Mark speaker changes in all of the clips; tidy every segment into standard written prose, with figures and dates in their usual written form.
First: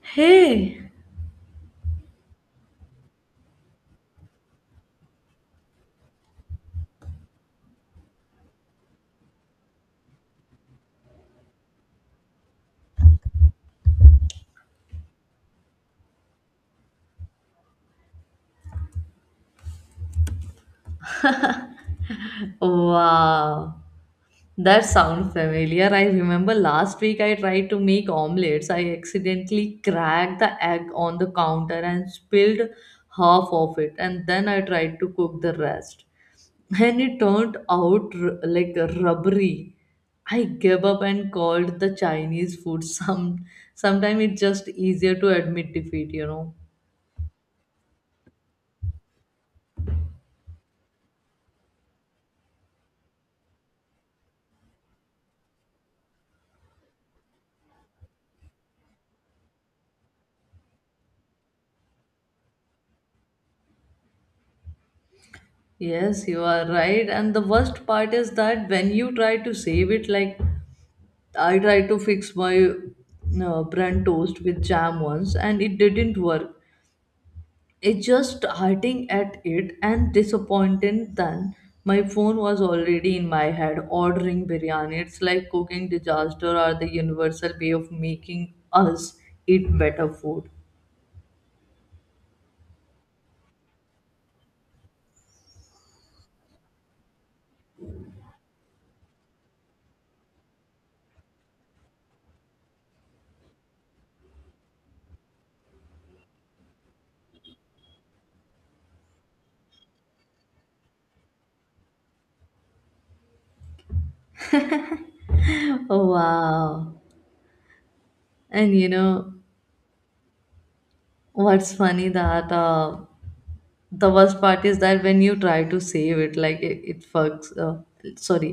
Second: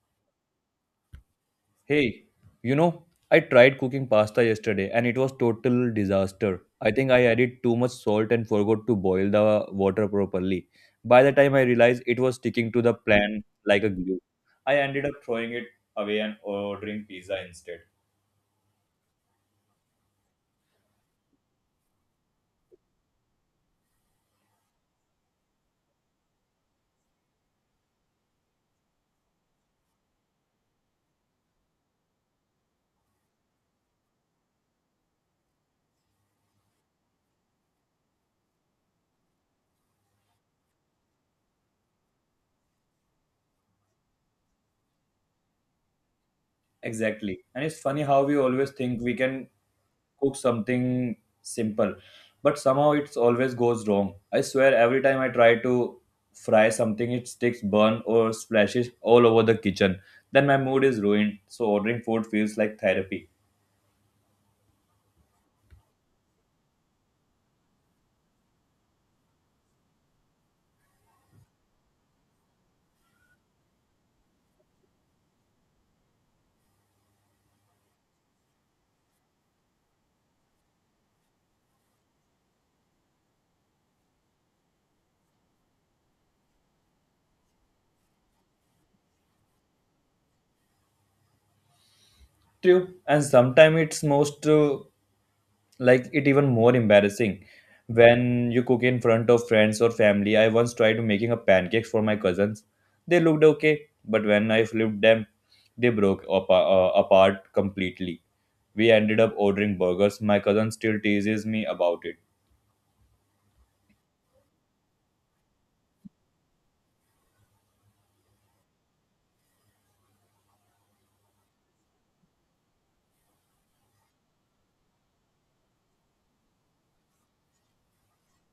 Speaker 1: Hey,
Speaker 2: Hey, you know, I tried cooking pasta yesterday and it was total disaster. I think I added too much salt and forgot to boil the water properly. By the time I realized it was sticking to the plan like a glue, I ended up throwing it away and ordering pizza instead.
Speaker 1: wow, that sounds familiar. I remember last week I tried to make omelets. I accidentally cracked the egg on the counter and spilled half of it, and then I tried to cook the rest. And it turned out like rubbery. I gave up and called the Chinese food. Sometimes it's just easier to admit defeat, you know.
Speaker 2: Exactly. And it's funny how we always think we can cook something simple, but somehow it's always goes wrong. I swear every time I try to fry something, it sticks, burn, or splashes all over the kitchen. Then my mood is ruined. So ordering food feels like therapy.
Speaker 1: Yes, you are right. And the worst part is that when you try to save it, like I tried to fix my bran toast with jam once and it didn't work. It's just starting at it and disappointed, then my phone was already in my head ordering biryani. It's like cooking disaster are the universal way of making us eat better food.
Speaker 2: True, and sometimes it's most like it even more embarrassing when you cook in front of friends or family. I once tried making a pancakes for my cousins. They looked okay, but when I flipped them they broke up apart completely. We ended up ordering burgers. My cousin still teases me about it.
Speaker 1: Wow. And you know what's funny that the worst part is that when you try to save it like it fucks sorry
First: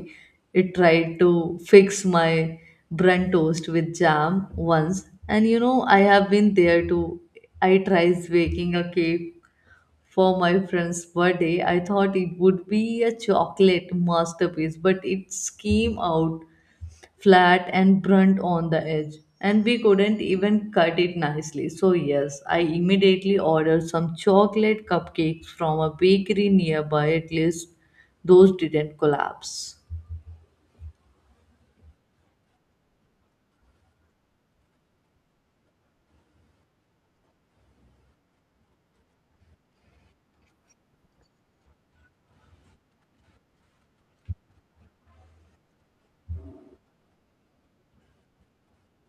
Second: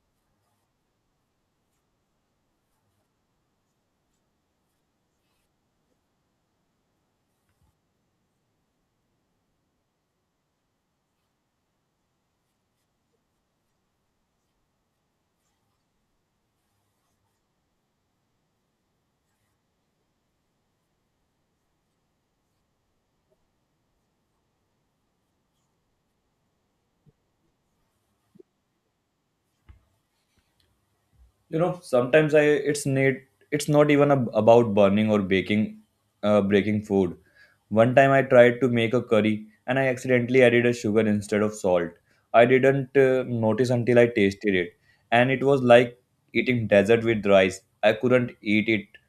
Speaker 1: it tried to fix my bun toast with jam once. And you know, I have been there too. I tried baking a cake for my friend's birthday. I thought it would be a chocolate masterpiece, but it came out flat and blunt on the edge, and we couldn't even cut it nicely. So yes, I immediately ordered some chocolate cupcakes from a bakery nearby. At least those didn't collapse.
Speaker 2: You know, sometimes I it's need, it's not even about burning or baking breaking food. One time I tried to make a curry and I accidentally added a sugar instead of salt. I didn't notice until I tasted it, and it was like eating dessert with rice. I couldn't eat it,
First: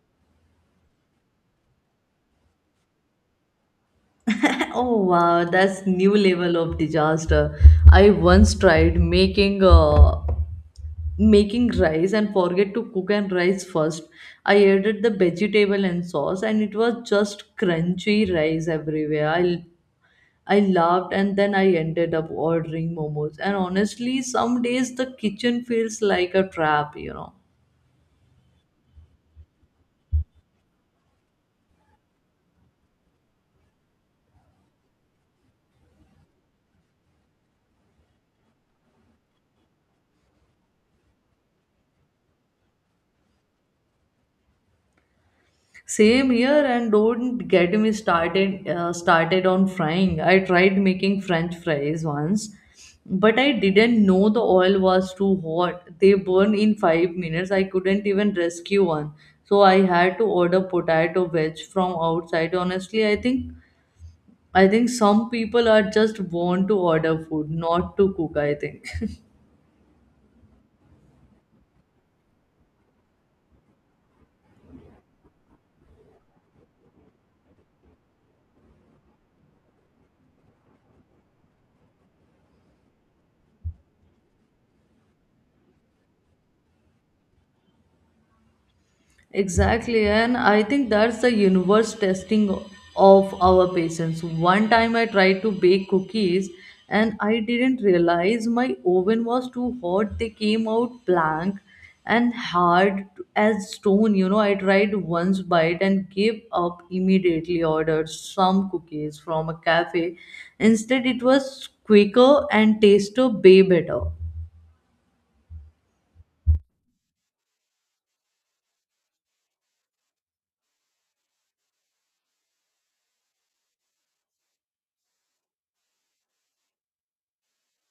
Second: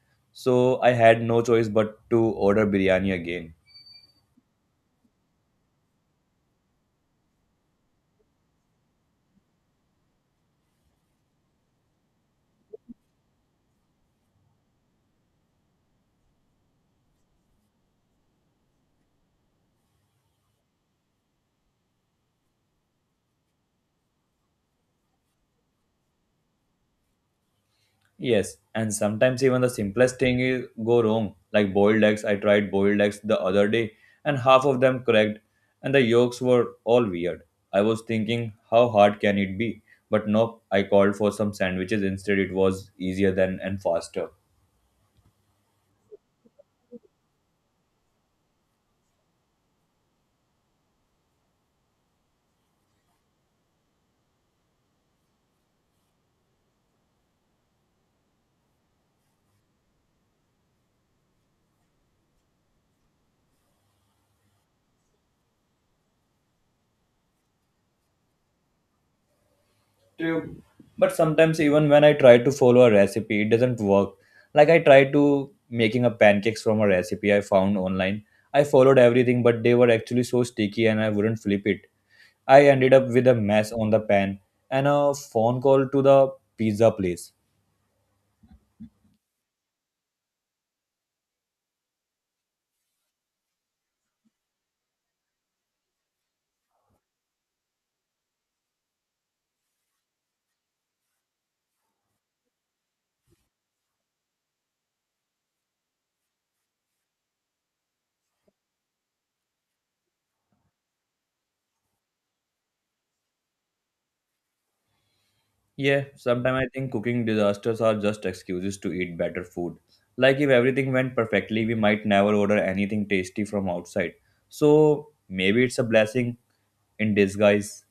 Speaker 2: so I had no choice but to order biryani again.
Speaker 1: Oh wow, that's new level of disaster. I once tried making making rice and forget to cook and rice first. I added the vegetable and sauce and it was just crunchy rice everywhere. I laughed and then I ended up ordering momos. And honestly, some days the kitchen feels like a trap, you know.
Speaker 2: Yes, and sometimes even the simplest thing is go wrong. Like boiled eggs, I tried boiled eggs the other day, and half of them cracked, and the yolks were all weird. I was thinking, how hard can it be? But nope, I called for some sandwiches instead. It was easier than and faster.
Speaker 1: Same here, and don't get me started started on frying. I tried making French fries once, but I didn't know the oil was too hot. They burn in 5 minutes. I couldn't even rescue one, so I had to order potato wedge from outside. Honestly, I think some people are just born to order food, not to cook. I think.
Speaker 2: True. But sometimes even when I try to follow a recipe, it doesn't work. Like I tried to making a pancakes from a recipe I found online. I followed everything, but they were actually so sticky, and I wouldn't flip it. I ended up with a mess on the pan and a phone call to the pizza place.
Speaker 1: Exactly, and I think that's the universe testing of our patience. One time I tried to bake cookies and I didn't realize my oven was too hot. They came out blank and hard as stone. You know, I tried once bite and gave up immediately, ordered some cookies from a cafe instead. It was quicker and tasted way better.
Speaker 2: Yeah, sometimes I think cooking disasters are just excuses to eat better food. Like if everything went perfectly, we might never order anything tasty from outside. So maybe it's a blessing in disguise.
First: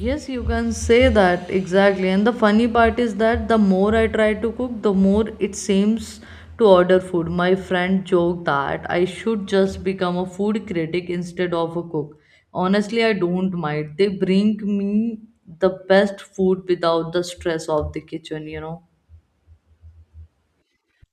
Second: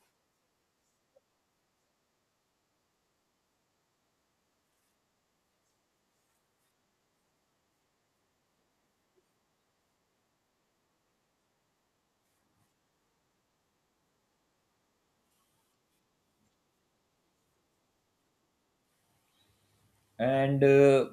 Speaker 1: Yes, you can say that exactly. And the funny part is that the more I try to cook, the more it seems to order food. My friend joked that I should just become a food critic instead of a cook. Honestly, I don't mind. They bring me the best food without the stress of the kitchen, you know.
Speaker 2: And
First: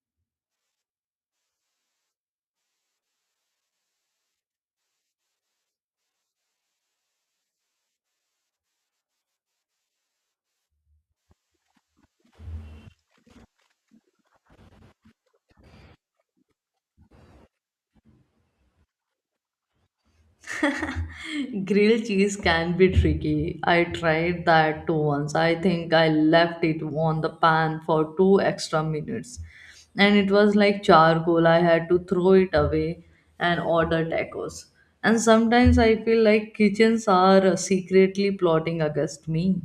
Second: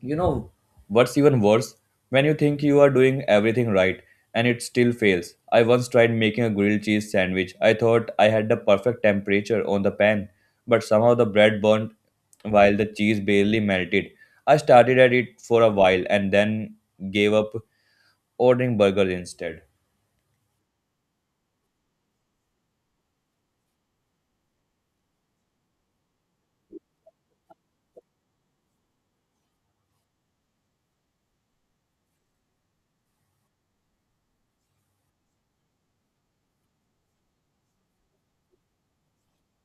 Speaker 2: You know what's even worse? When you think you are doing everything right and it still fails. I once tried making a grilled cheese sandwich. I thought I had the perfect temperature on the pan, but somehow the bread burnt while the cheese barely melted. I started at it for a while and then gave up ordering burgers instead.
Speaker 1: Grilled cheese can be tricky. I tried that too once. I think I left it on the pan for two extra minutes, and it was like charcoal. I had to throw it away and order tacos. And sometimes I feel like kitchens are secretly plotting against me.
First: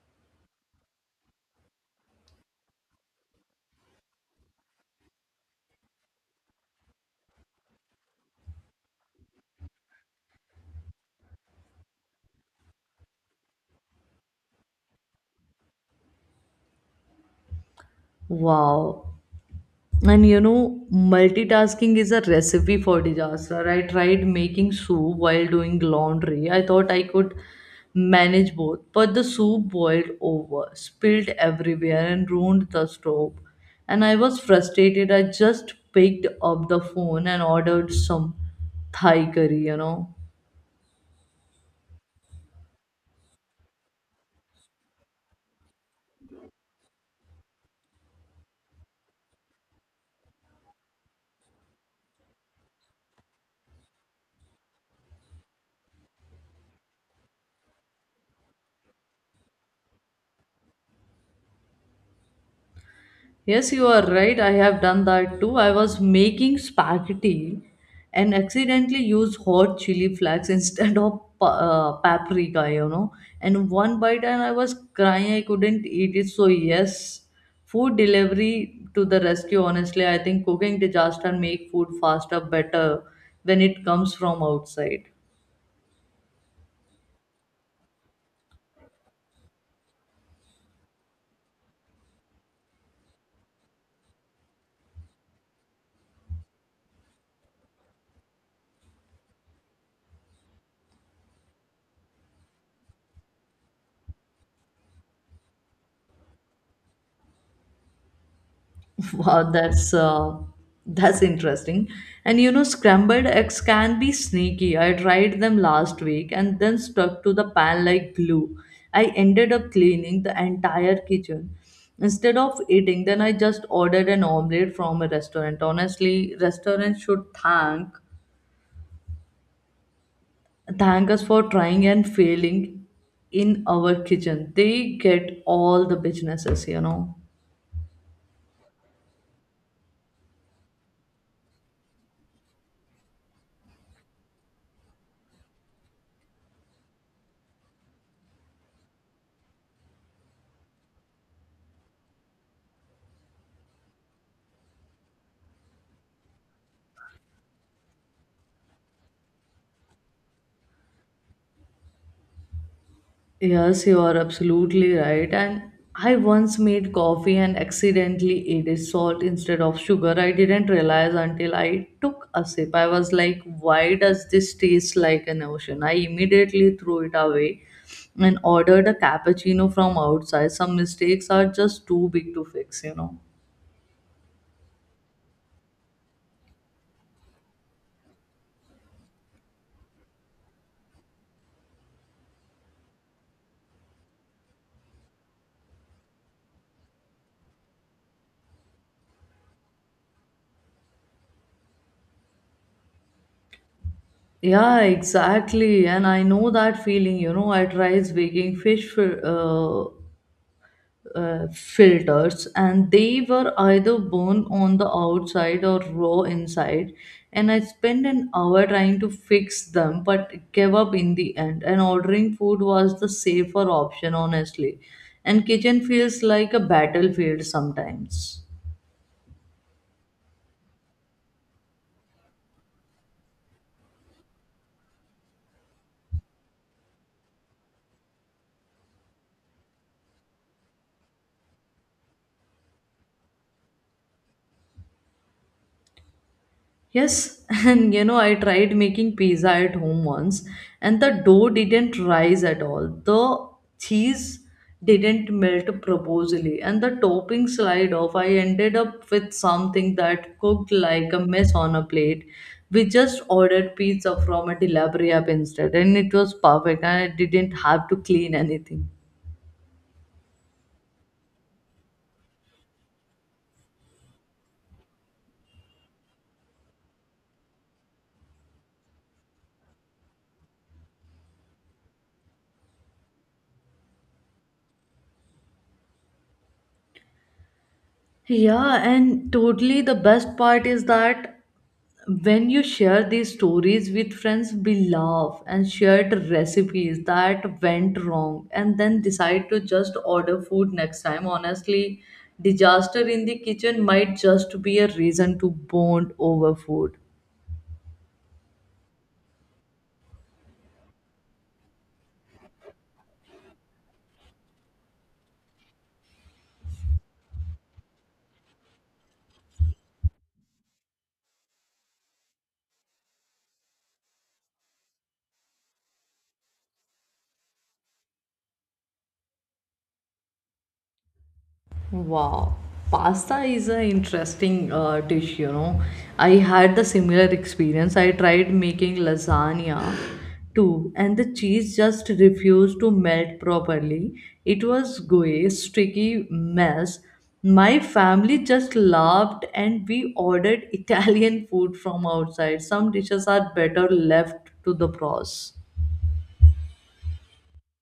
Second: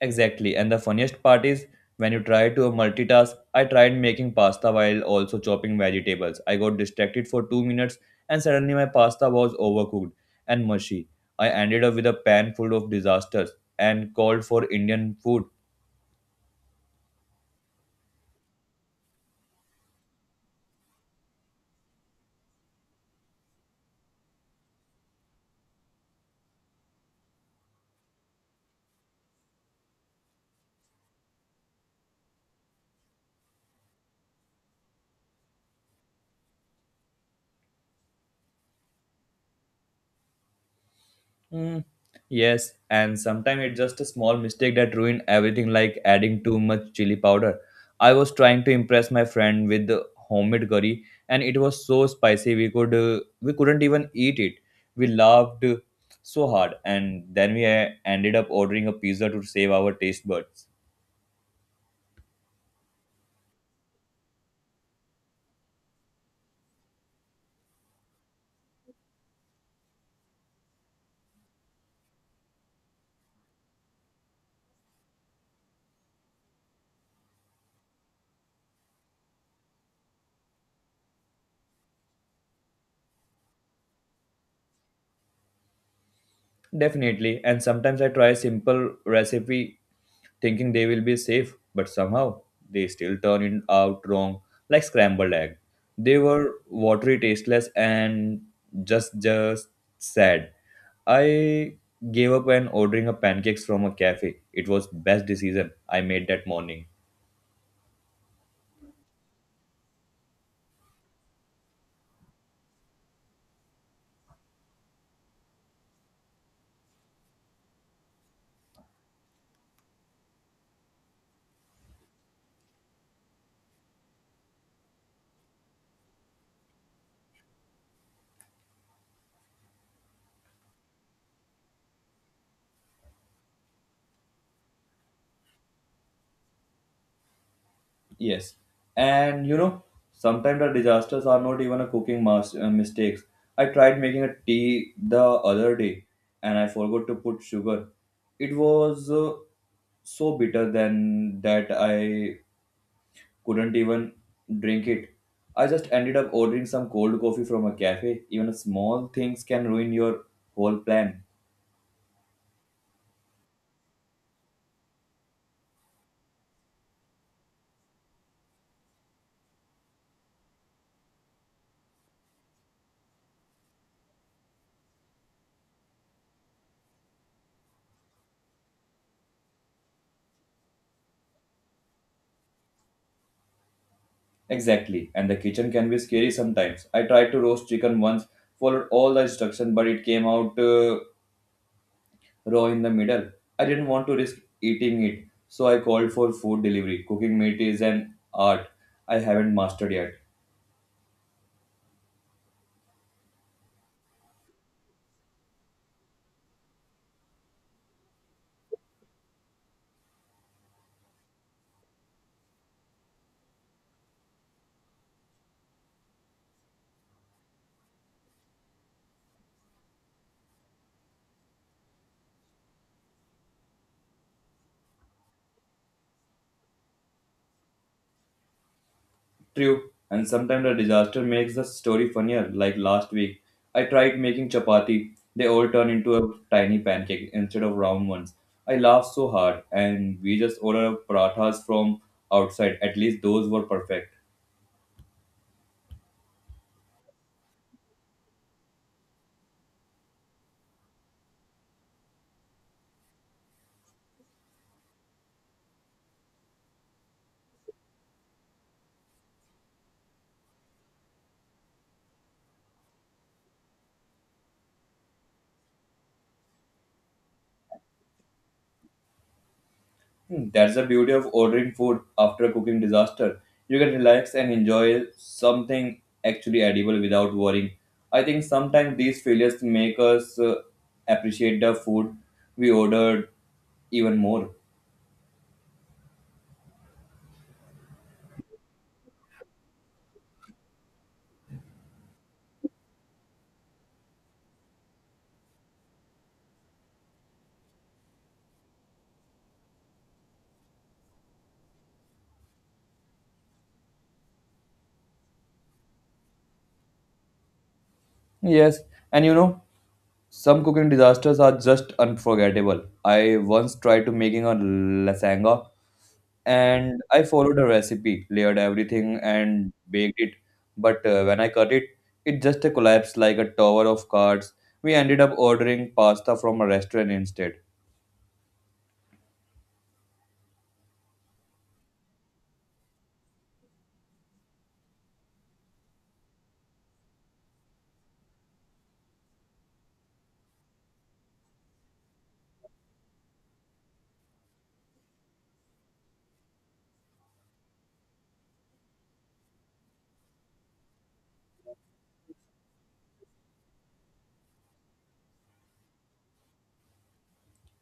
Speaker 2: Exactly. And the funniest part is when you try to multitask, I tried making pasta while also chopping vegetables. I got distracted for 2 minutes and suddenly my pasta was overcooked and mushy. I ended up with a pan full of disasters and called for Indian food.
Speaker 1: Wow. And you know, multitasking is a recipe for disaster. I tried making soup while doing laundry. I thought I could manage both, but the soup boiled over, spilled everywhere, and ruined the stove. And I was frustrated. I just picked up the phone and ordered some Thai curry, you know.
Speaker 2: Mm, yes, and sometimes it's just a small mistake that ruin everything, like adding too much chili powder. I was trying to impress my friend with the homemade curry, and it was so spicy we couldn't even eat it. We laughed so hard, and then we ended up ordering a pizza to save our taste buds.
Speaker 1: Yes, you are right. I have done that too. I was making spaghetti and accidentally used hot chili flakes instead of paprika, you know. And one bite, and I was crying. I couldn't eat it. So yes, food delivery to the rescue. Honestly, I think cooking disaster make food faster, better when it comes from outside.
Speaker 2: Definitely, and sometimes I try a simple recipe thinking they will be safe, but somehow they still turn it out wrong, like scrambled egg. They were watery, tasteless, and just sad. I gave up and ordering a pancakes from a cafe. It was best decision I made that morning.
Speaker 1: Wow, that's interesting. And you know, scrambled eggs can be sneaky. I tried them last week and then stuck to the pan like glue. I ended up cleaning the entire kitchen instead of eating. Then I just ordered an omelette from a restaurant. Honestly, restaurants should thank us for trying and failing in our kitchen. They get all the businesses, you know.
Speaker 2: Yes, and you know, sometimes the disasters are not even a cooking mistakes. I tried making a tea the other day, and I forgot to put sugar. It was so bitter then that I couldn't even drink it. I just ended up ordering some cold coffee from a cafe. Even small things can ruin your whole plan.
Speaker 1: Yes, you are absolutely right. And I once made coffee and accidentally added salt instead of sugar. I didn't realize until I took a sip. I was like, why does this taste like an ocean? I immediately threw it away and ordered a cappuccino from outside. Some mistakes are just too big to fix, you know.
Speaker 2: Exactly, and the kitchen can be scary sometimes. I tried to roast chicken once, followed all the instruction, but it came out. Raw in the middle. I didn't want to risk eating it, so I called for food delivery. Cooking meat is an art I haven't mastered yet.
Speaker 1: Yeah, exactly. And I know that feeling, you know, I tried baking fish for, filters, and they were either burned on the outside or raw inside. And I spent an hour trying to fix them, but gave up in the end, and ordering food was the safer option honestly. And kitchen feels like a battlefield sometimes.
Speaker 2: True, and sometimes the disaster makes the story funnier, like last week. I tried making chapati, they all turned into a tiny pancake instead of round ones. I laughed so hard, and we just ordered parathas from outside. At least those were perfect.
Speaker 1: Yes, and you know, I tried making pizza at home once, and the dough didn't rise at all. The cheese didn't melt properly, and the topping slide off. I ended up with something that cooked like a mess on a plate. We just ordered pizza from a delivery app instead, and it was perfect, and I didn't have to clean anything.
Speaker 2: Hmm, that's the beauty of ordering food after a cooking disaster. You can relax and enjoy something actually edible without worrying. I think sometimes these failures make us appreciate the food we ordered even more.
Speaker 1: Yeah, and totally the best part is that when you share these stories with friends, we laugh and share recipes that went wrong and then decide to just order food next time. Honestly, disaster in the kitchen might just be a reason to bond over food.
Speaker 2: Yes, and you know, some cooking disasters are just unforgettable. I once tried to making a lasagna and I followed a recipe, layered everything, and baked it. But when I cut it, it just collapsed like a tower of cards. We ended up ordering pasta from a restaurant instead.
Speaker 1: Wow, pasta is an interesting dish, you know. I had the similar experience. I tried making lasagna too, and the cheese just refused to melt properly. It was gooey, sticky mess. My family just laughed, and we ordered Italian food from outside. Some dishes are better left to the pros.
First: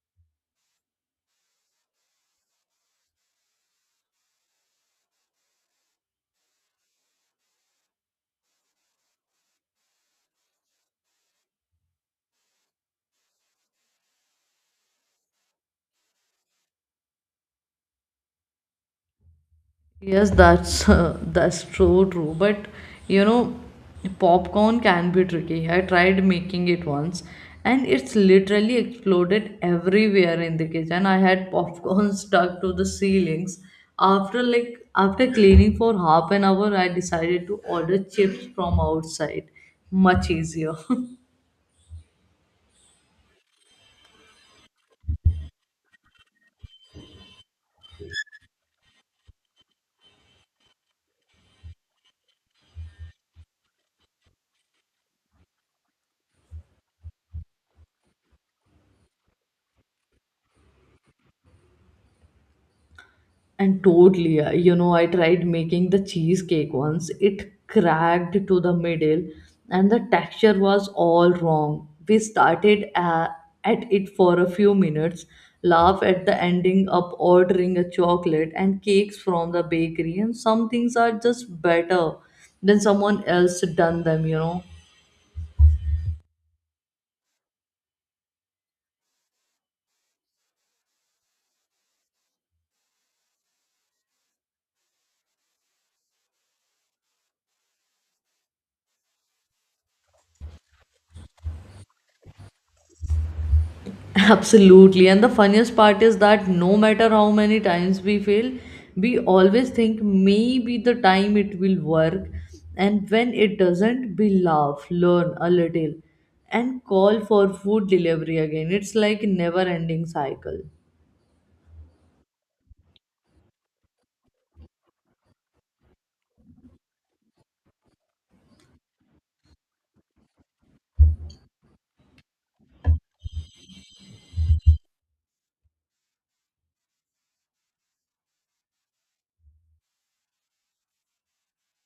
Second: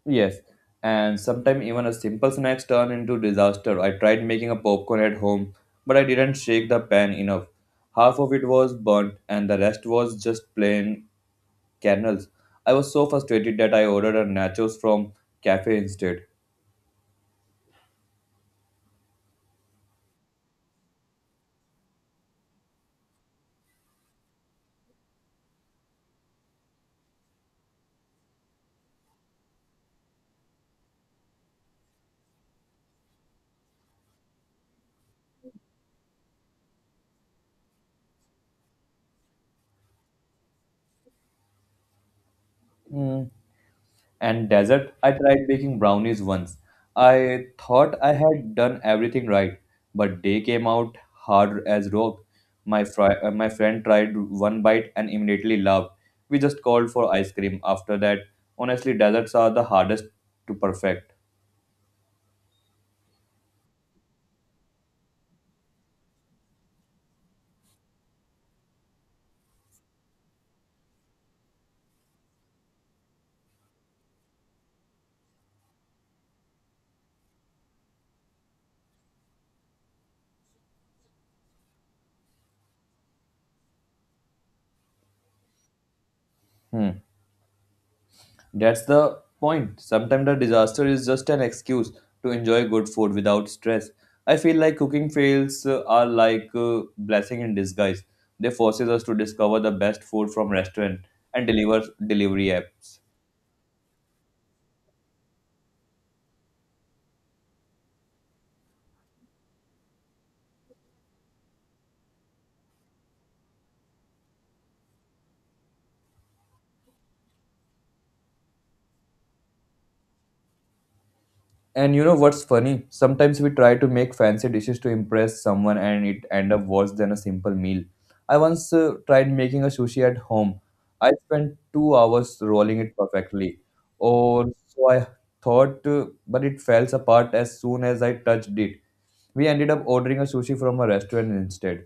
Speaker 2: Yes, and sometimes even a simple snacks turn into disaster. I tried making a popcorn at home, but I didn't shake the pan enough. Half of it was burnt, and the rest was just plain kernels. I was so frustrated that I ordered a nachos from cafe instead.
Speaker 1: Yes, that's that's so true. But you know, popcorn can be tricky. I tried making it once, and it's literally exploded everywhere in the kitchen. I had popcorn stuck to the ceilings. After cleaning for half an hour, I decided to order chips from outside. Much easier.
Speaker 2: Hmm, and dessert. I tried baking brownies once. I thought I had done everything right, but they came out hard as rock. My friend tried one bite and immediately laughed. We just called for ice cream after that. Honestly, desserts are the hardest to perfect.
Speaker 1: And totally, you know, I tried making the cheesecake once. It cracked to the middle, and the texture was all wrong. We started at it for a few minutes, laugh at the ending up ordering a chocolate and cakes from the bakery. And some things are just better than someone else done them, you know.
Speaker 2: Hmm. That's the point. Sometimes the disaster is just an excuse to enjoy good food without stress. I feel like cooking fails are like blessing in disguise. They forces us to discover the best food from restaurant and deliver delivery apps.
Speaker 1: Absolutely. And the funniest part is that no matter how many times we fail, we always think maybe the time it will work. And when it doesn't, we laugh, learn a little, and call for food delivery again. It's like a never ending cycle.
Speaker 2: And you know what's funny? Sometimes we try to make fancy dishes to impress someone and it end up worse than a simple meal. I once tried making a sushi at home. I spent 2 hours rolling it perfectly. Or so I thought, but it fell apart as soon as I touched it. We ended up ordering a sushi from a restaurant instead.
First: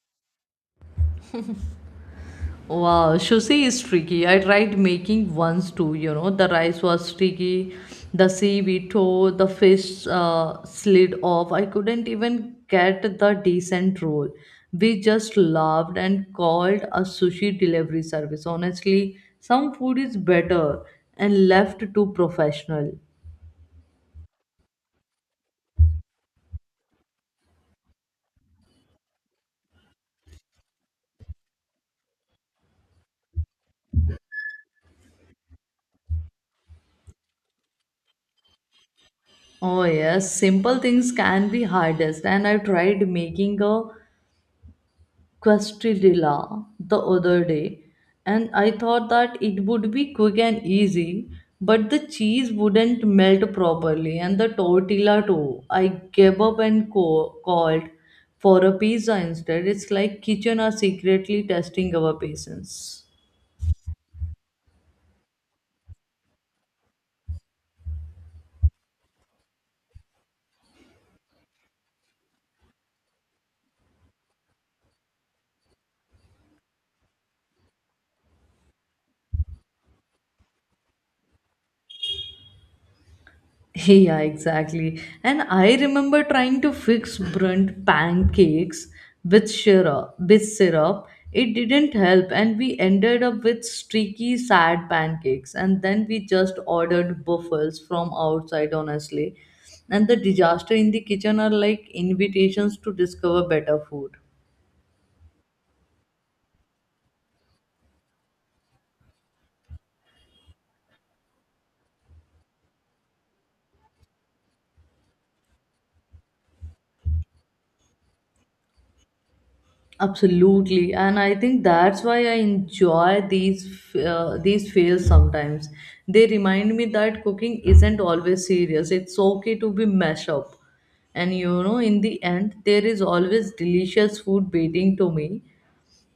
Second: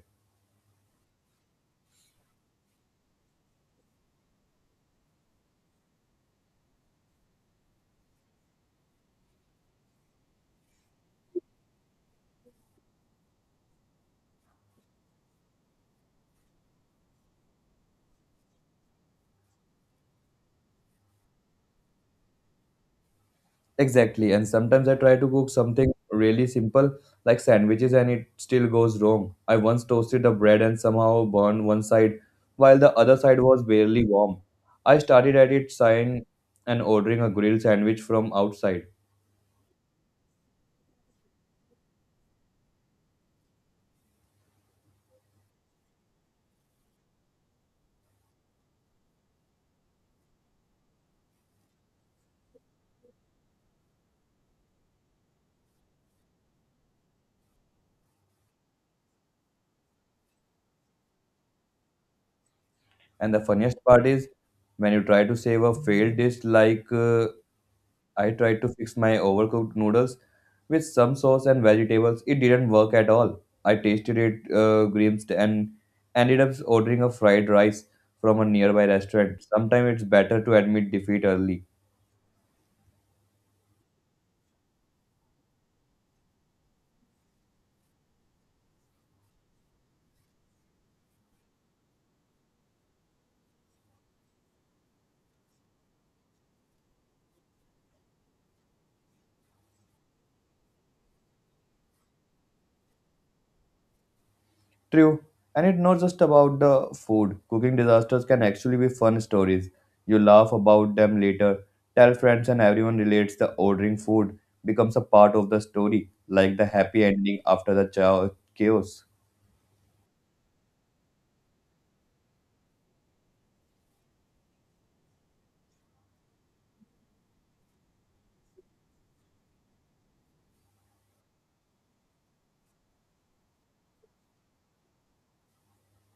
Speaker 1: Wow, sushi is tricky. I tried making once too, you know. The rice was tricky, the seaweed tore, the fish slid off. I couldn't even get the decent roll. We just laughed and called a sushi delivery service. Honestly, some food is better and left to professional.
Speaker 2: Exactly. And sometimes I try to cook something really simple like sandwiches and it still goes wrong. I once toasted the bread and somehow burned one side while the other side was barely warm. I started at it sign and ordering a grilled sandwich from outside.
Speaker 1: Oh yes, simple things can be hardest. And I tried making a quesadilla the other day, and I thought that it would be quick and easy, but the cheese wouldn't melt properly and the tortilla too. I gave up and called for a pizza instead. It's like kitchen are secretly testing our patience.
Speaker 2: And the funniest part is when you try to save a failed dish like I tried to fix my overcooked noodles with some sauce and vegetables. It didn't work at all. I tasted it grimmed and ended up ordering a fried rice from a nearby restaurant. Sometimes it's better to admit defeat early.
Speaker 1: Yeah, exactly. And I remember trying to fix burnt pancakes with syrup. With syrup, it didn't help, and we ended up with streaky, sad pancakes. And then we just ordered buffels from outside, honestly. And the disaster in the kitchen are like invitations to discover better food.
Speaker 2: True. And it's not just about the food. Cooking disasters can actually be fun stories. You laugh about them later, tell friends, and everyone relates the ordering food becomes a part of the story, like the happy ending after the chaos.
Speaker 1: Absolutely, and I think that's why I enjoy these fails sometimes. They remind me that cooking isn't always serious. It's okay to be messed up, and you know, in the end, there is always delicious food waiting to me,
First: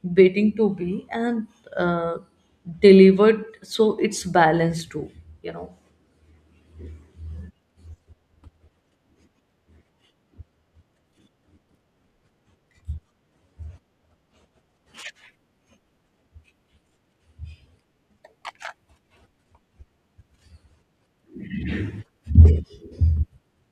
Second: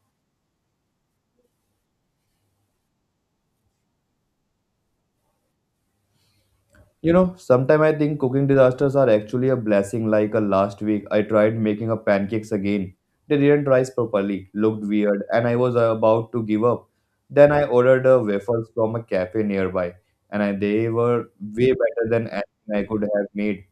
Speaker 1: waiting to be and uh, delivered. So it's balanced too, you know.
Speaker 2: You know, sometimes I think cooking disasters are actually a blessing. Like a last week, I tried making a pancakes again. They didn't rise properly, looked weird, and I was about to give up. Then I ordered a waffles from a cafe nearby, and I, they were way better than anything I could have made.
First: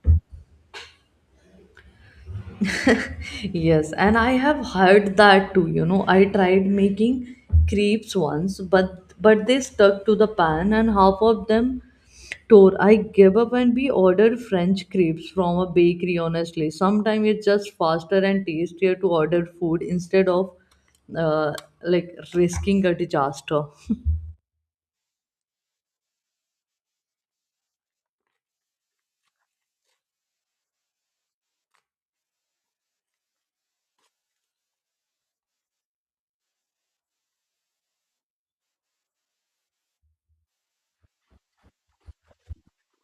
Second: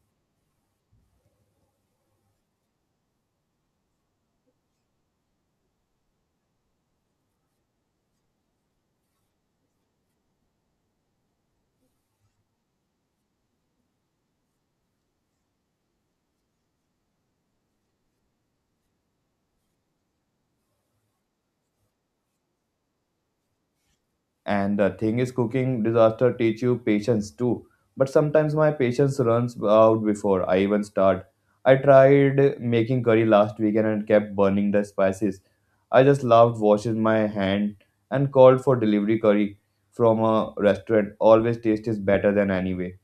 Speaker 1: Yes, and I have heard that too. You know, I tried making crepes once, but they stuck to the pan, and half of them tore. I gave up and we ordered French crepes from a bakery. Honestly, sometimes it's just faster and tastier to order food instead of uh, like risking a disaster.
Speaker 2: And the thing is, cooking disaster teach you patience too. But sometimes my patience runs out before I even start. I tried making curry last weekend and kept burning the spices. I just loved washing my hand and called for delivery curry from a restaurant. Always taste is better than anyway.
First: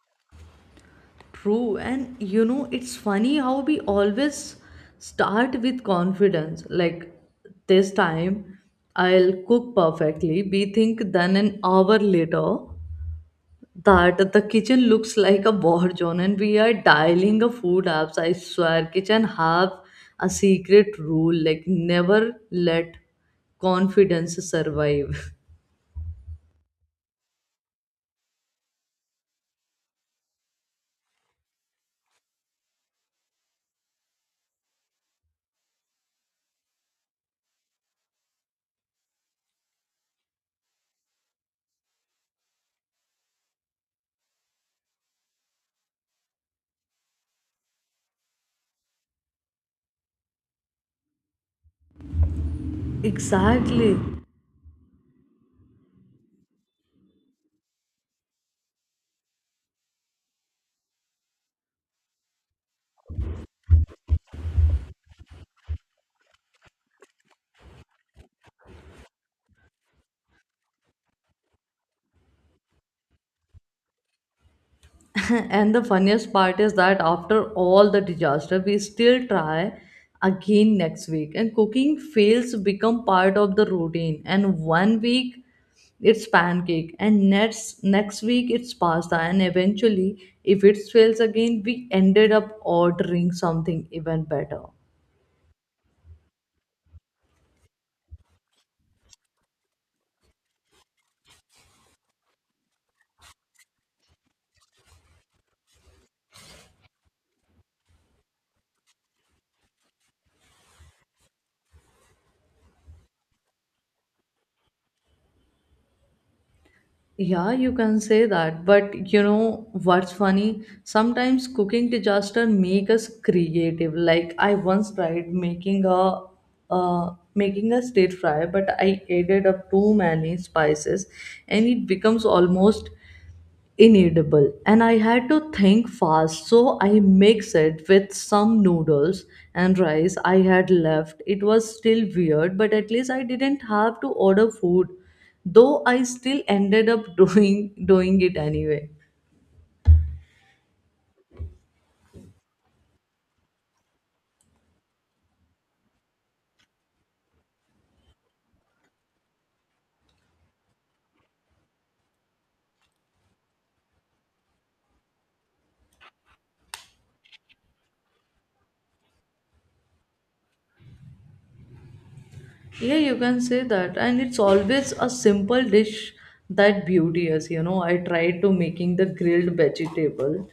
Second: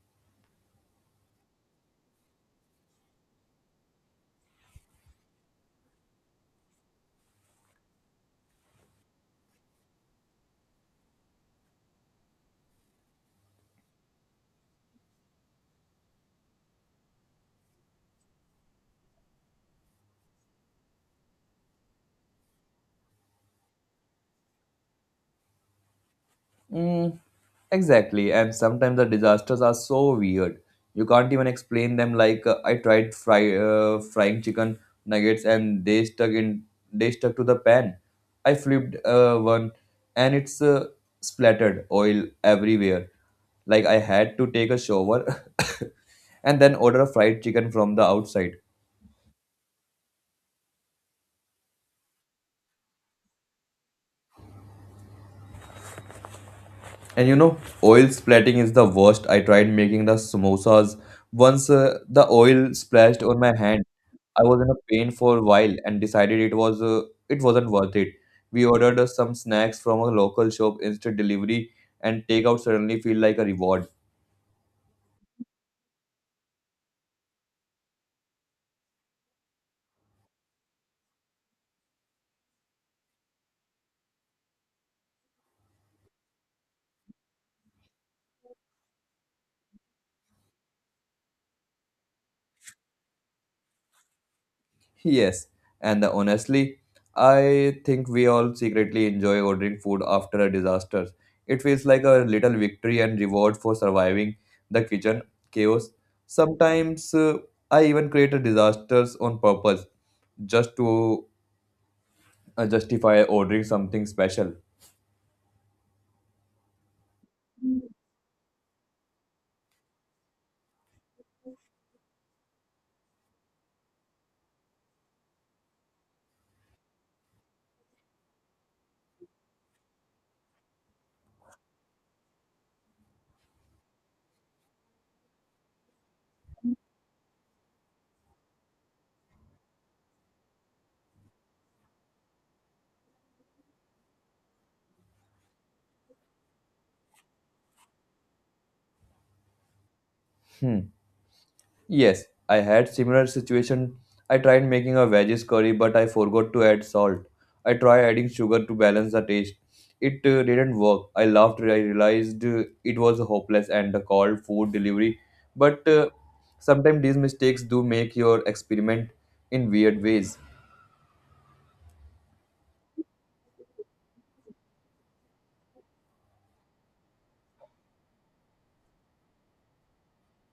Speaker 1: True, and you know, it's funny how we always start with confidence. Like, this time I'll cook perfectly, we think. Then an hour later, that the kitchen looks like a war zone and we are dialing a food apps. I swear, kitchen have a secret rule like, never let confidence survive.
Speaker 2: Mm, exactly. And sometimes the disasters are so weird. You can't even explain them. Like I tried frying chicken nuggets and they stuck to the pan. I flipped one and it's splattered oil everywhere. Like I had to take a shower and then order a fried chicken from the outside.
Speaker 1: Exactly.
Speaker 2: And you know, oil splatting is the worst. I tried making the samosas. Once the oil splashed on my hand, I was in a pain for a while and decided it wasn't worth it. We ordered some snacks from a local shop instead delivery and takeout suddenly feel like a reward.
Speaker 1: And the funniest part is that after all the disaster, we still try again next week. And cooking fails become part of the routine. And one week it's pancake, and next week it's pasta. And eventually, if it fails again, we ended up ordering something even better.
Speaker 2: Yes, and honestly, I think we all secretly enjoy ordering food after a disaster. It feels like a little victory and reward for surviving the kitchen chaos. Sometimes I even create a disasters on purpose just to justify ordering something special.
Speaker 1: Yeah, you can say that. But you know what's funny? Sometimes cooking disaster make us creative. Like I once tried making a stir fry, but I added up too many spices, and it becomes almost inedible. And I had to think fast, so I mixed it with some noodles and rice I had left. It was still weird, but at least I didn't have to order food, though I still ended up doing it anyway.
Speaker 2: Hmm. Yes, I had similar situation. I tried making a veggies curry but I forgot to add salt. I tried adding sugar to balance the taste. It didn't work. I laughed. I realized it was hopeless and called food delivery. But sometimes these mistakes do make your experiment in weird ways.
Speaker 1: Yeah, you can say that. And it's always a simple dish that beauty is. You know, I tried to making the grilled vegetable.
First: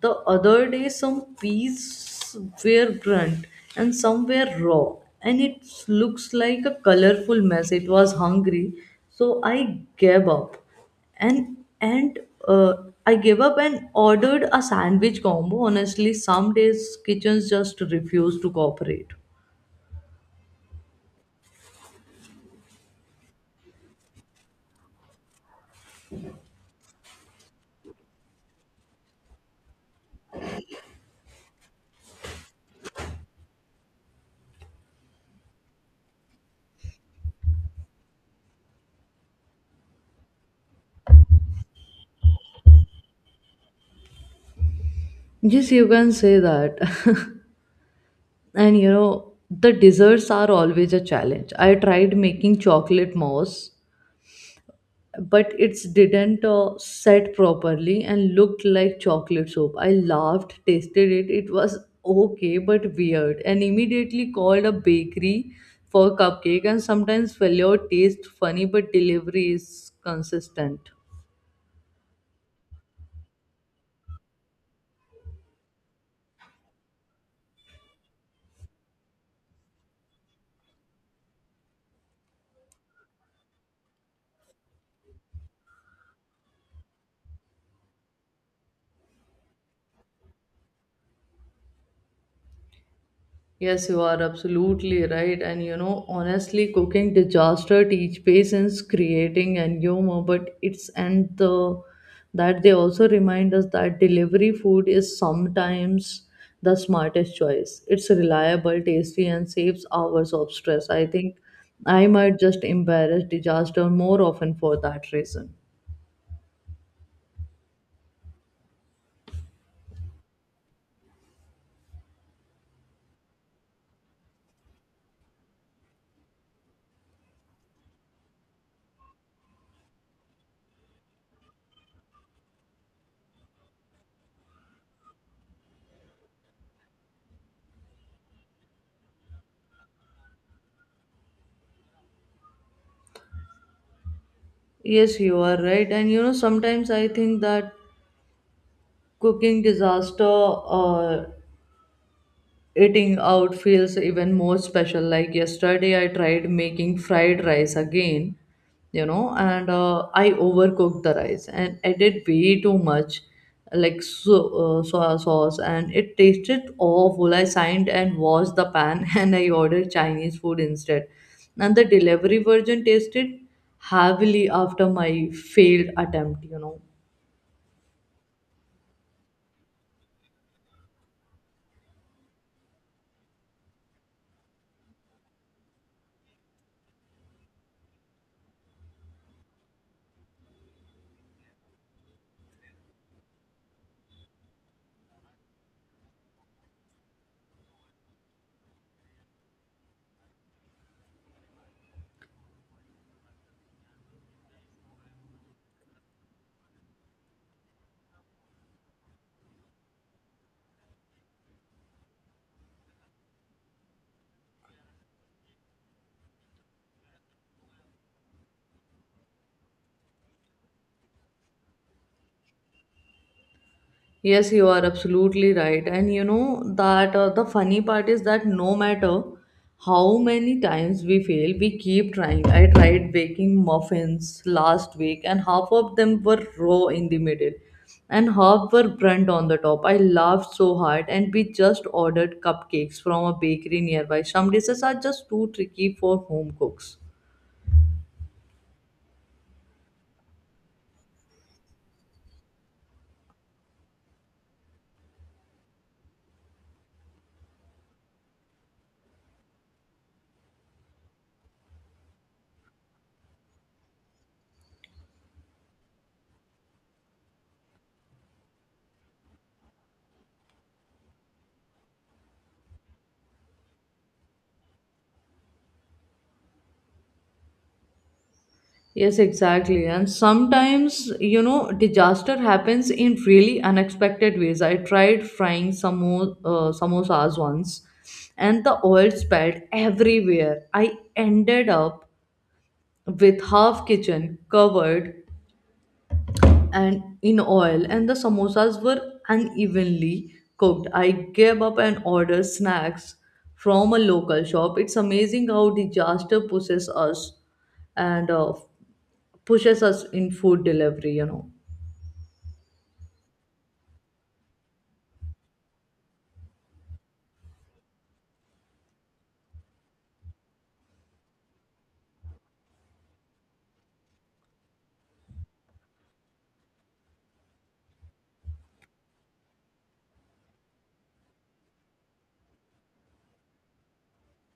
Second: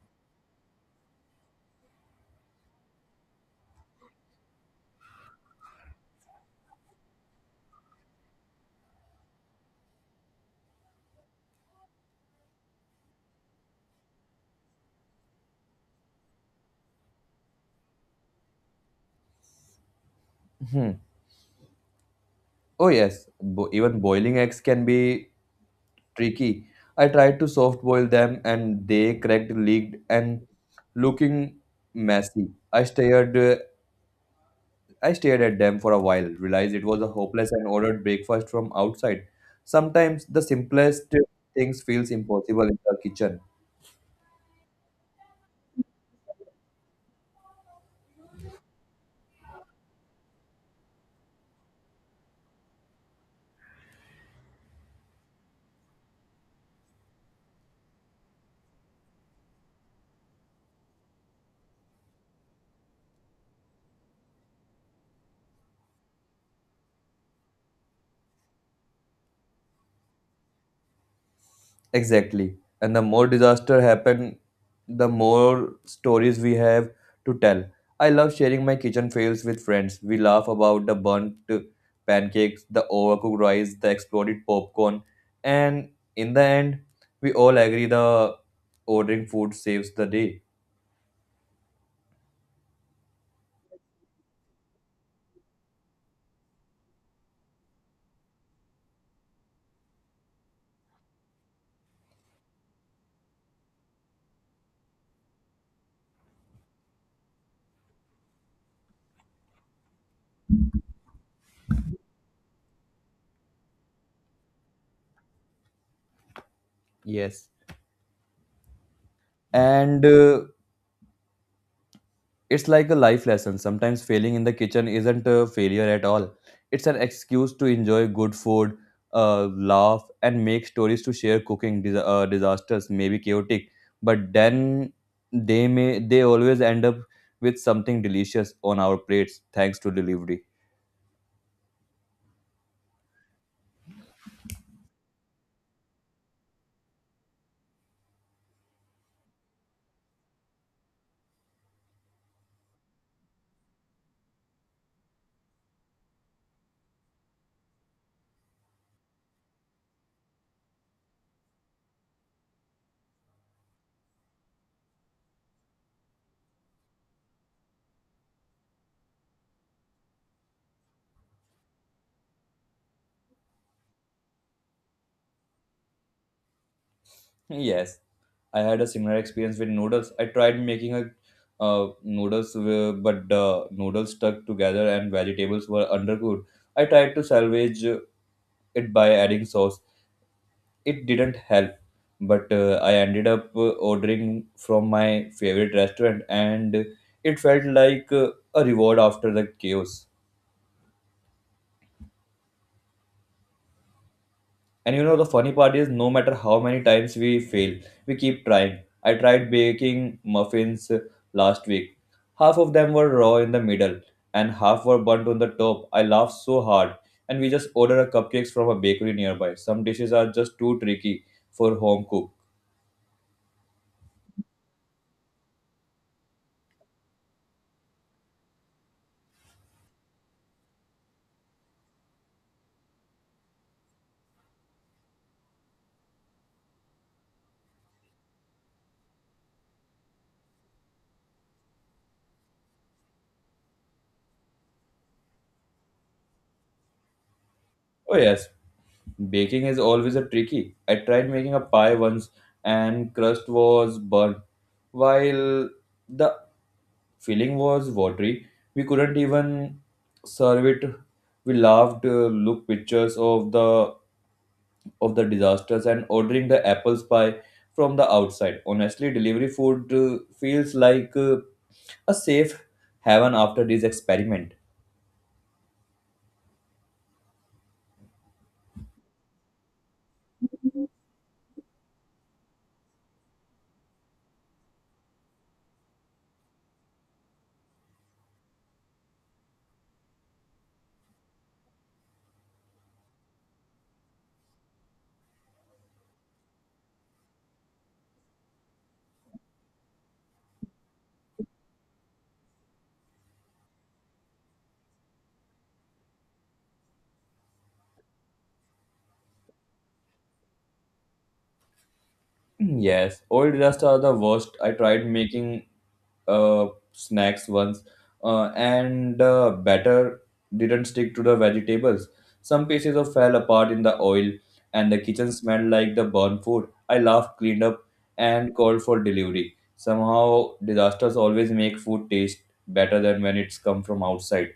Speaker 1: The other day, some peas were burnt and some were raw. And it looks like a colorful mess. It was hungry. So I gave up. And uh, I gave up and ordered a sandwich combo. Honestly, some days kitchens just refuse to cooperate.
Speaker 2: Hmm. Oh yes, even boiling eggs can be tricky. I tried to soft boil them and they cracked, leaked, and looking messy. I stared at them for a while, realized it was a hopeless and ordered breakfast from outside. Sometimes the simplest things feels impossible in the kitchen.
Speaker 1: Yes, you can say that. And you know, the desserts are always a challenge. I tried making chocolate mousse, but it didn't set properly and looked like chocolate soap. I laughed, tasted it. It was okay, but weird. And immediately called a bakery for cupcake. And sometimes failure taste funny, but delivery is consistent.
Speaker 2: Exactly. And the more disaster happen, the more stories we have to tell. I love sharing my kitchen fails with friends. We laugh about the burnt pancakes, the overcooked rice, the exploded popcorn, and in the end, we all agree the ordering food saves the day.
Speaker 1: Yes, you are absolutely right. And you know, honestly, cooking disaster teach patience, creating and humor, but it's and the that they also remind us that delivery food is sometimes the smartest choice. It's reliable, tasty, and saves hours of stress. I think I might just embarrass disaster more often for that reason.
Speaker 2: Yes. And It's like a life lesson. Sometimes failing in the kitchen isn't a failure at all. It's an excuse to enjoy good food, laugh, and make stories to share cooking disasters, maybe chaotic, but then they always end up with something delicious on our plates thanks to delivery.
Speaker 1: Yes, you are right. And you know, sometimes I think that cooking disaster eating out feels even more special. Like yesterday I tried making fried rice again, you know, and I overcooked the rice and added way too much, like so, soy sauce, and it tasted awful. I signed and washed the pan and I ordered Chinese food instead. And the delivery version tasted heavily after my failed attempt, you know.
Speaker 2: Yes, I had a similar experience with noodles. I tried making a noodles, but the noodles stuck together and vegetables were undercooked. I tried to salvage it by adding sauce, it didn't help but I ended up ordering from my favorite restaurant, and it felt like a reward after the chaos. And you know the funny part is no matter how many times we fail, we keep trying. I tried baking muffins last week. Half of them were raw in the middle and half were burnt on the top. I laughed so hard, and we just ordered a cupcakes from a bakery nearby. Some dishes are just too tricky for home cook.
Speaker 1: Yes, you are absolutely right. And you know that the funny part is that no matter how many times we fail, we keep trying. I tried baking muffins last week, and half of them were raw in the middle and half were burnt on the top. I laughed so hard, and we just ordered cupcakes from a bakery nearby. Some dishes are just too tricky for home cooks.
Speaker 2: Oh yes, baking is always a tricky. I tried making a pie once and crust was burnt. While the filling was watery, we couldn't even serve it. We laughed, looked pictures of the disasters and ordering the apples pie from the outside. Honestly, delivery food feels like a safe haven after this experiment.
Speaker 1: Yes, exactly. And sometimes, you know, disaster happens in really unexpected ways. I tried frying samosas once and the oil spilled everywhere. I ended up with half kitchen covered and in oil, and the samosas were unevenly cooked. I gave up and ordered snacks from a local shop. It's amazing how disaster pushes us and pushes us in food delivery, you know.
Speaker 2: Mm, yes, old rust are the worst. I tried making uh, snacks once, and the batter didn't stick to the vegetables. Some pieces of fell apart in the oil, and the kitchen smelled like the burnt food. I laughed, cleaned up, and called for delivery. Somehow, disasters always make food taste better than when it's come from outside.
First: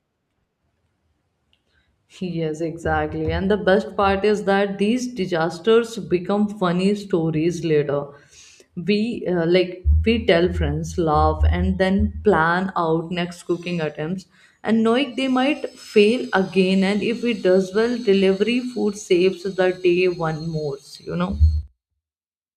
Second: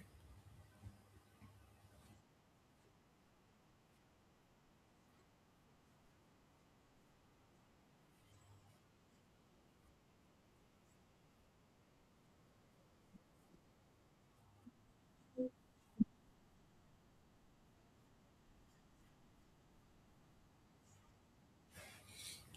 Speaker 1: Yes, exactly. And the best part is that these disasters become funny stories later. We like we tell friends, laugh, and then plan out next cooking attempts. And knowing they might fail again, and if it does well, delivery food saves the day one more, you know.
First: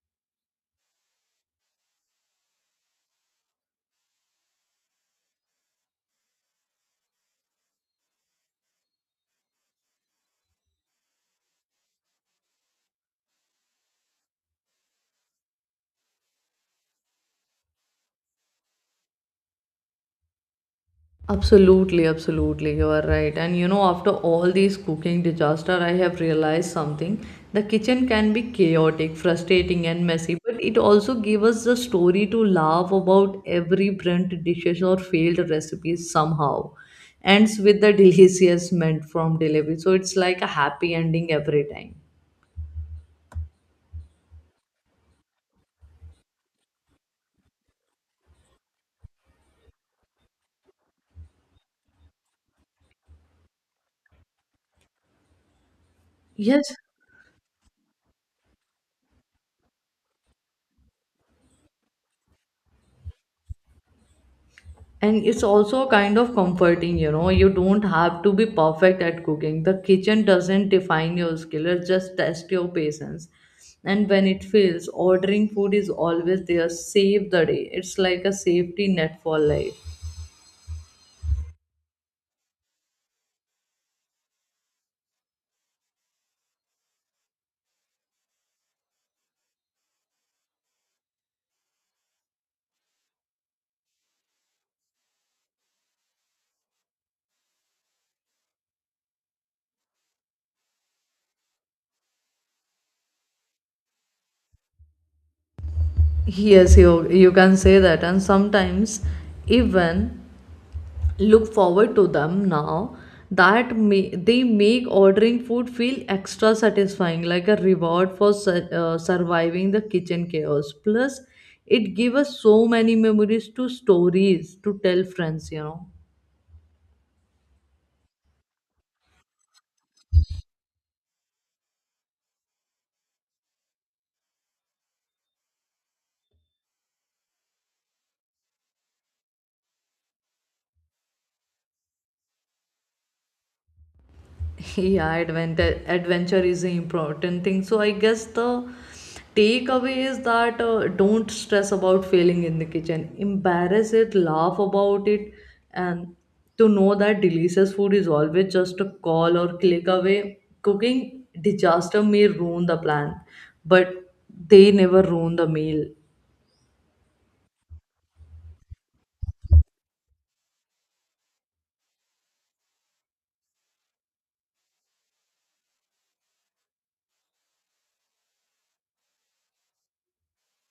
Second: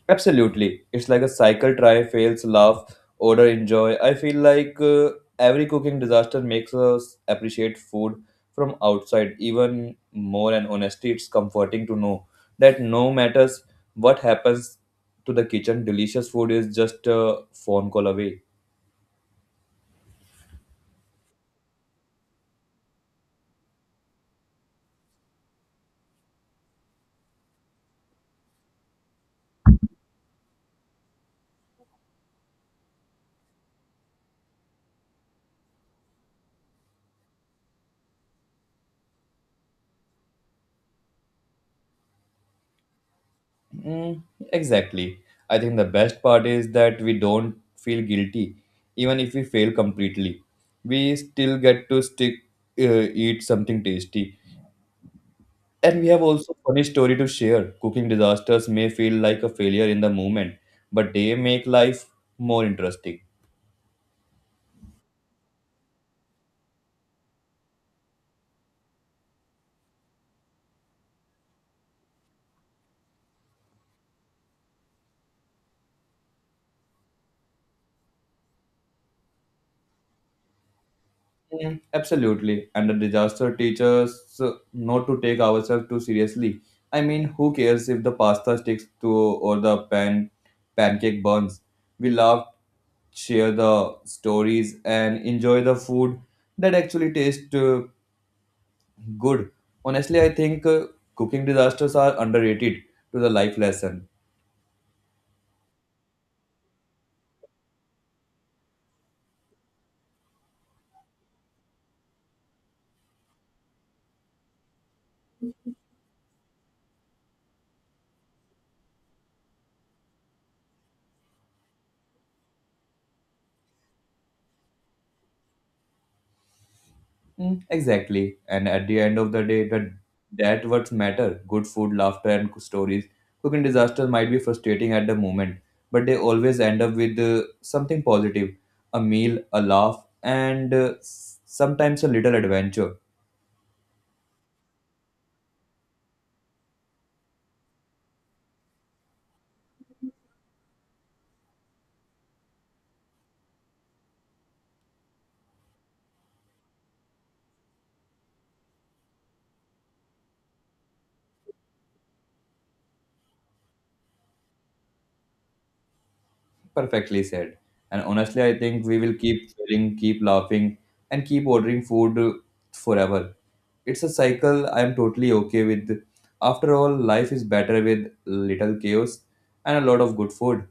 Speaker 2: Absolutely. It's like a cycle try, fails, laugh, order, enjoy. I feel like every cooking disaster makes us appreciate food from outside even more, and honestly, it's comforting to know that no matters what happens to the kitchen, delicious food is just a phone call away.
Speaker 1: Absolutely, absolutely, you are right. And you know, after all these cooking disaster, I have realized something. The kitchen can be chaotic, frustrating, and messy, but it also gave us the story to laugh about every burnt dishes or failed recipes somehow. Ends with the delicious meant from delivery, so it's like a happy ending every time.
Speaker 2: Mm, exactly. I think the best part is that we don't feel guilty, even if we fail completely. We still get to stick, eat something tasty. And we have also
Speaker 1: Yes,
Speaker 2: funny story to share. Cooking disasters may feel like a failure in the moment, but they make life more interesting.
Speaker 1: and it's also kind of comforting, you know. You don't have to be perfect at cooking. The kitchen doesn't define your skill, it just tests your patience. And when it fails, ordering food is always there. Save the day. It's like a safety net for life.
Speaker 2: Mm, absolutely. And the disaster teaches not to take ourselves too seriously. I mean, who cares if the pasta sticks to or the pan pancake burns? We laugh, share the stories, and enjoy the food that actually tastes good. Honestly, I think cooking disasters are underrated to the life lesson.
Speaker 1: Yes, you can say that. And sometimes, even look forward to them now that may, they make ordering food feel extra satisfying, like a reward for surviving the kitchen chaos. Plus it gives us so many memories to stories to tell friends, you know.
Speaker 2: Mm, exactly. And at the end of the day, that what matter. Good food, laughter, and stories. Cooking disasters might be frustrating at the moment, but they always end up with something positive, a meal, a laugh, and sometimes a little adventure.
Speaker 1: Yeah, adventure is an important thing. So I guess the takeaway is that don't stress about failing in the kitchen. Embarrass it, laugh about it, and to know that delicious food is always just a call or click away. Cooking disaster may ruin the plan, but they never ruin the meal.
Speaker 2: Perfectly said. And honestly, I think we will keep sharing, keep laughing, and keep ordering food forever. It's a cycle I am totally okay with. After all, life is better with little chaos and a lot of good food.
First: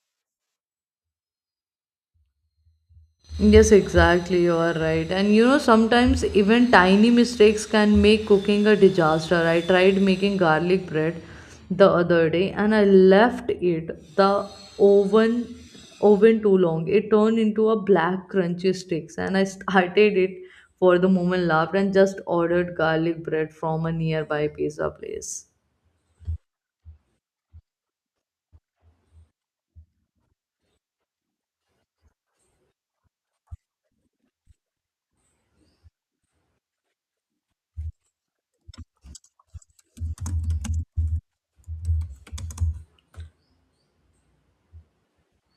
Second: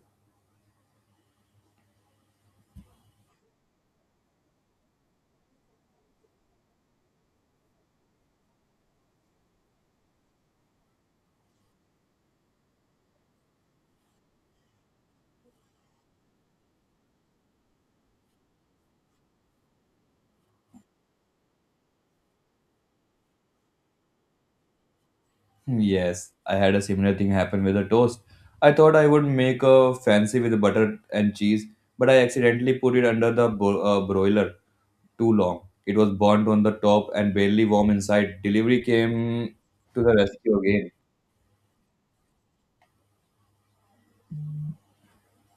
Speaker 1: Yes, exactly. You are right. And you know, sometimes even tiny mistakes can make cooking a disaster. I tried making garlic bread the other day and I left it the oven oven too long. It turned into a black crunchy sticks, and I started it for the moment, laughed, and just ordered garlic bread from a nearby pizza place.
Speaker 2: Yes, I had a similar thing happen with a toast. I thought I would make a fancy with butter and cheese, but I accidentally put it under the broiler too long. It was burnt on the top and barely warm inside. Delivery came to the rescue again,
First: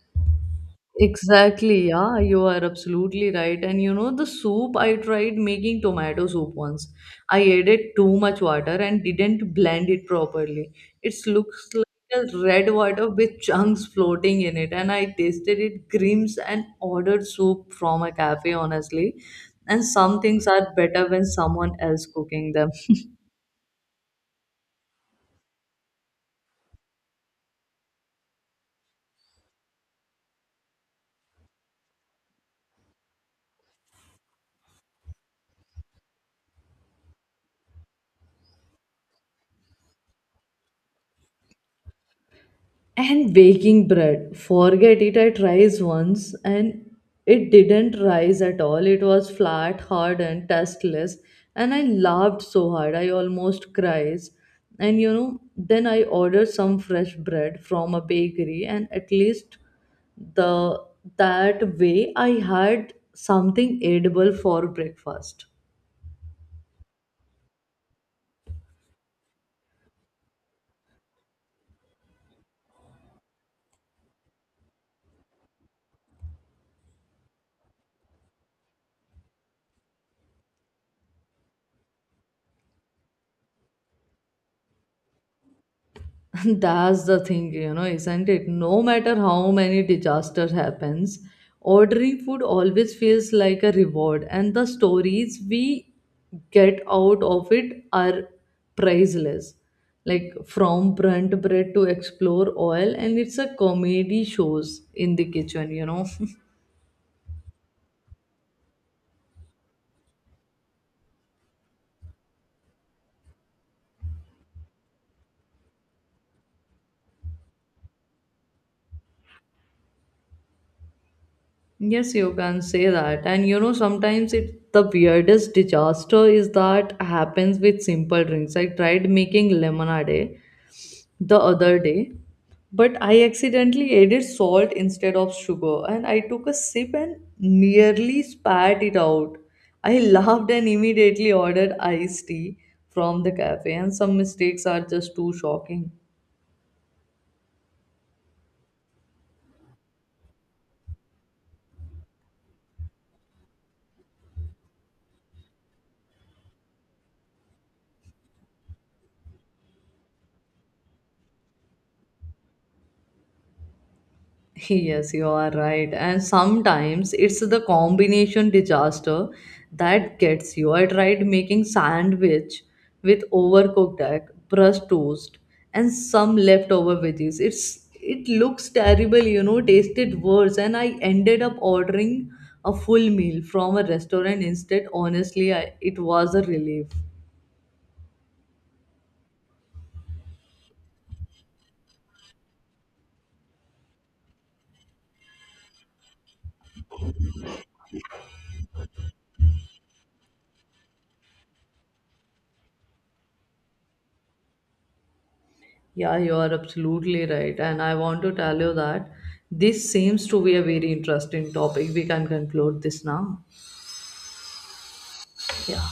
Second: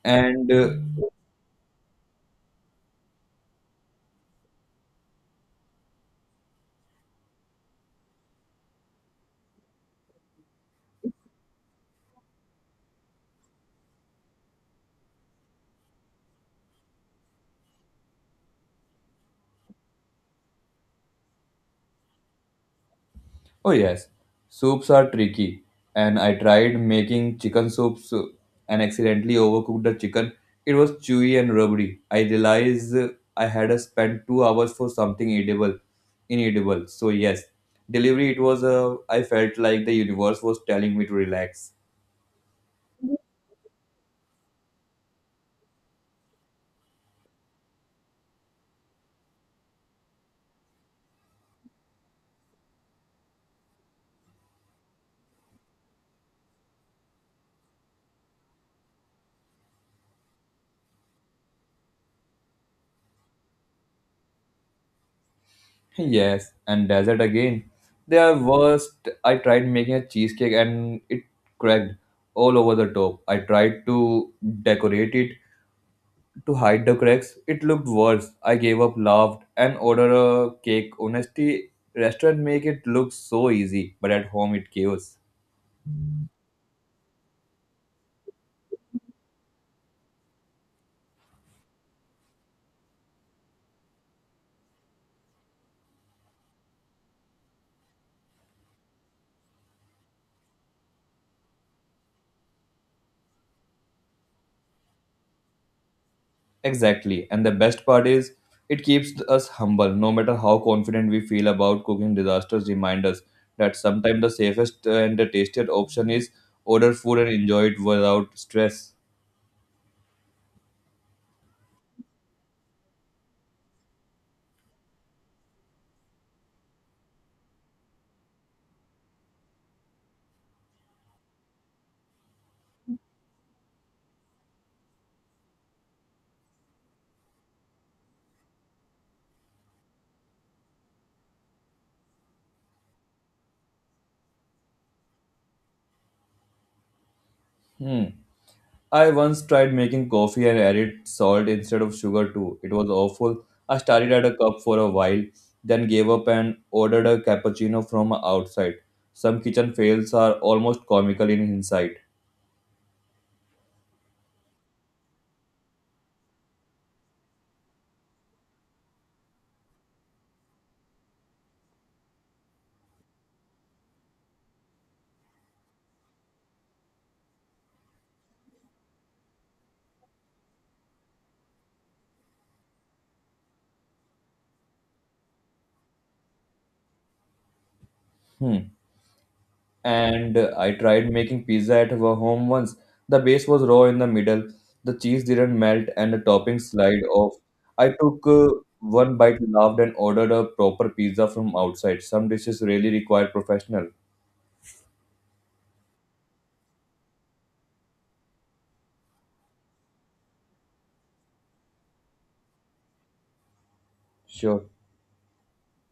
Speaker 2: and
Speaker 1: Exactly, yeah, you are absolutely right. And you know, the soup, I tried making tomato soup once. I added too much water and didn't blend it properly. It looks like a red water with chunks floating in it. And I tasted it grims and ordered soup from a cafe, honestly. And some things are better when someone else cooking them.
Speaker 2: Oh, yes, soups are tricky, and I tried making chicken soups and accidentally overcooked the chicken. It was chewy and rubbery. I realized I had to spend 2 hours for something edible, inedible. So, yes, delivery, it was a. I felt like the universe was telling me to relax.
Speaker 1: And baking bread, forget it. I tried once and it didn't rise at all. It was flat, hard, and tasteless, and I laughed so hard I almost cried. And you know, then I ordered some fresh bread from a bakery, and at least the that way I had something edible for breakfast.
Speaker 2: Yes, and dessert again. They are worst. I tried making a cheesecake and it cracked all over the top. I tried to decorate it to hide the cracks. It looked worse. I gave up, laughed, and ordered a cake. Honestly, restaurant make it look so easy, but at home it chaos.
Speaker 1: That's the thing, you know, isn't it? No matter how many disaster happens, ordering food always feels like a reward, and the stories we get out of it are priceless. Like from burnt bread to explore oil, and it's a comedy shows in the kitchen, you know.
Speaker 2: Exactly. And the best part is, it keeps us humble. No matter how confident we feel about cooking, disasters remind us that sometimes the safest and the tastiest option is order food and enjoy it without stress.
Speaker 1: Yes, you can say that. And you know, sometimes it the weirdest disaster is that happens with simple drinks. I tried making lemonade the other day, but I accidentally added salt instead of sugar, and I took a sip and nearly spat it out. I laughed and immediately ordered iced tea from the cafe, and some mistakes are just too shocking.
Speaker 2: Hmm. I once tried making coffee and added salt instead of sugar too. It was awful. I started at a cup for a while, then gave up and ordered a cappuccino from outside. Some kitchen fails are almost comical in hindsight.
Speaker 1: Yes, you are right. And sometimes it's the combination disaster that gets you. I tried making sandwich with overcooked egg, crust toast, and some leftover veggies. It looks terrible, you know, tasted worse, and I ended up ordering a full meal from a restaurant instead. Honestly, it was a relief.
Speaker 2: Hmm. And I tried making pizza at our home once. The base was raw in the middle. The cheese didn't melt and the topping slide off. I took one bite, laughed, and ordered a proper pizza from outside. Some dishes really require professional.
Speaker 1: Yeah, you are absolutely right. And I want to tell you that this seems to be a very interesting topic. We can conclude this now.
Speaker 2: Sure.
Speaker 1: Yeah.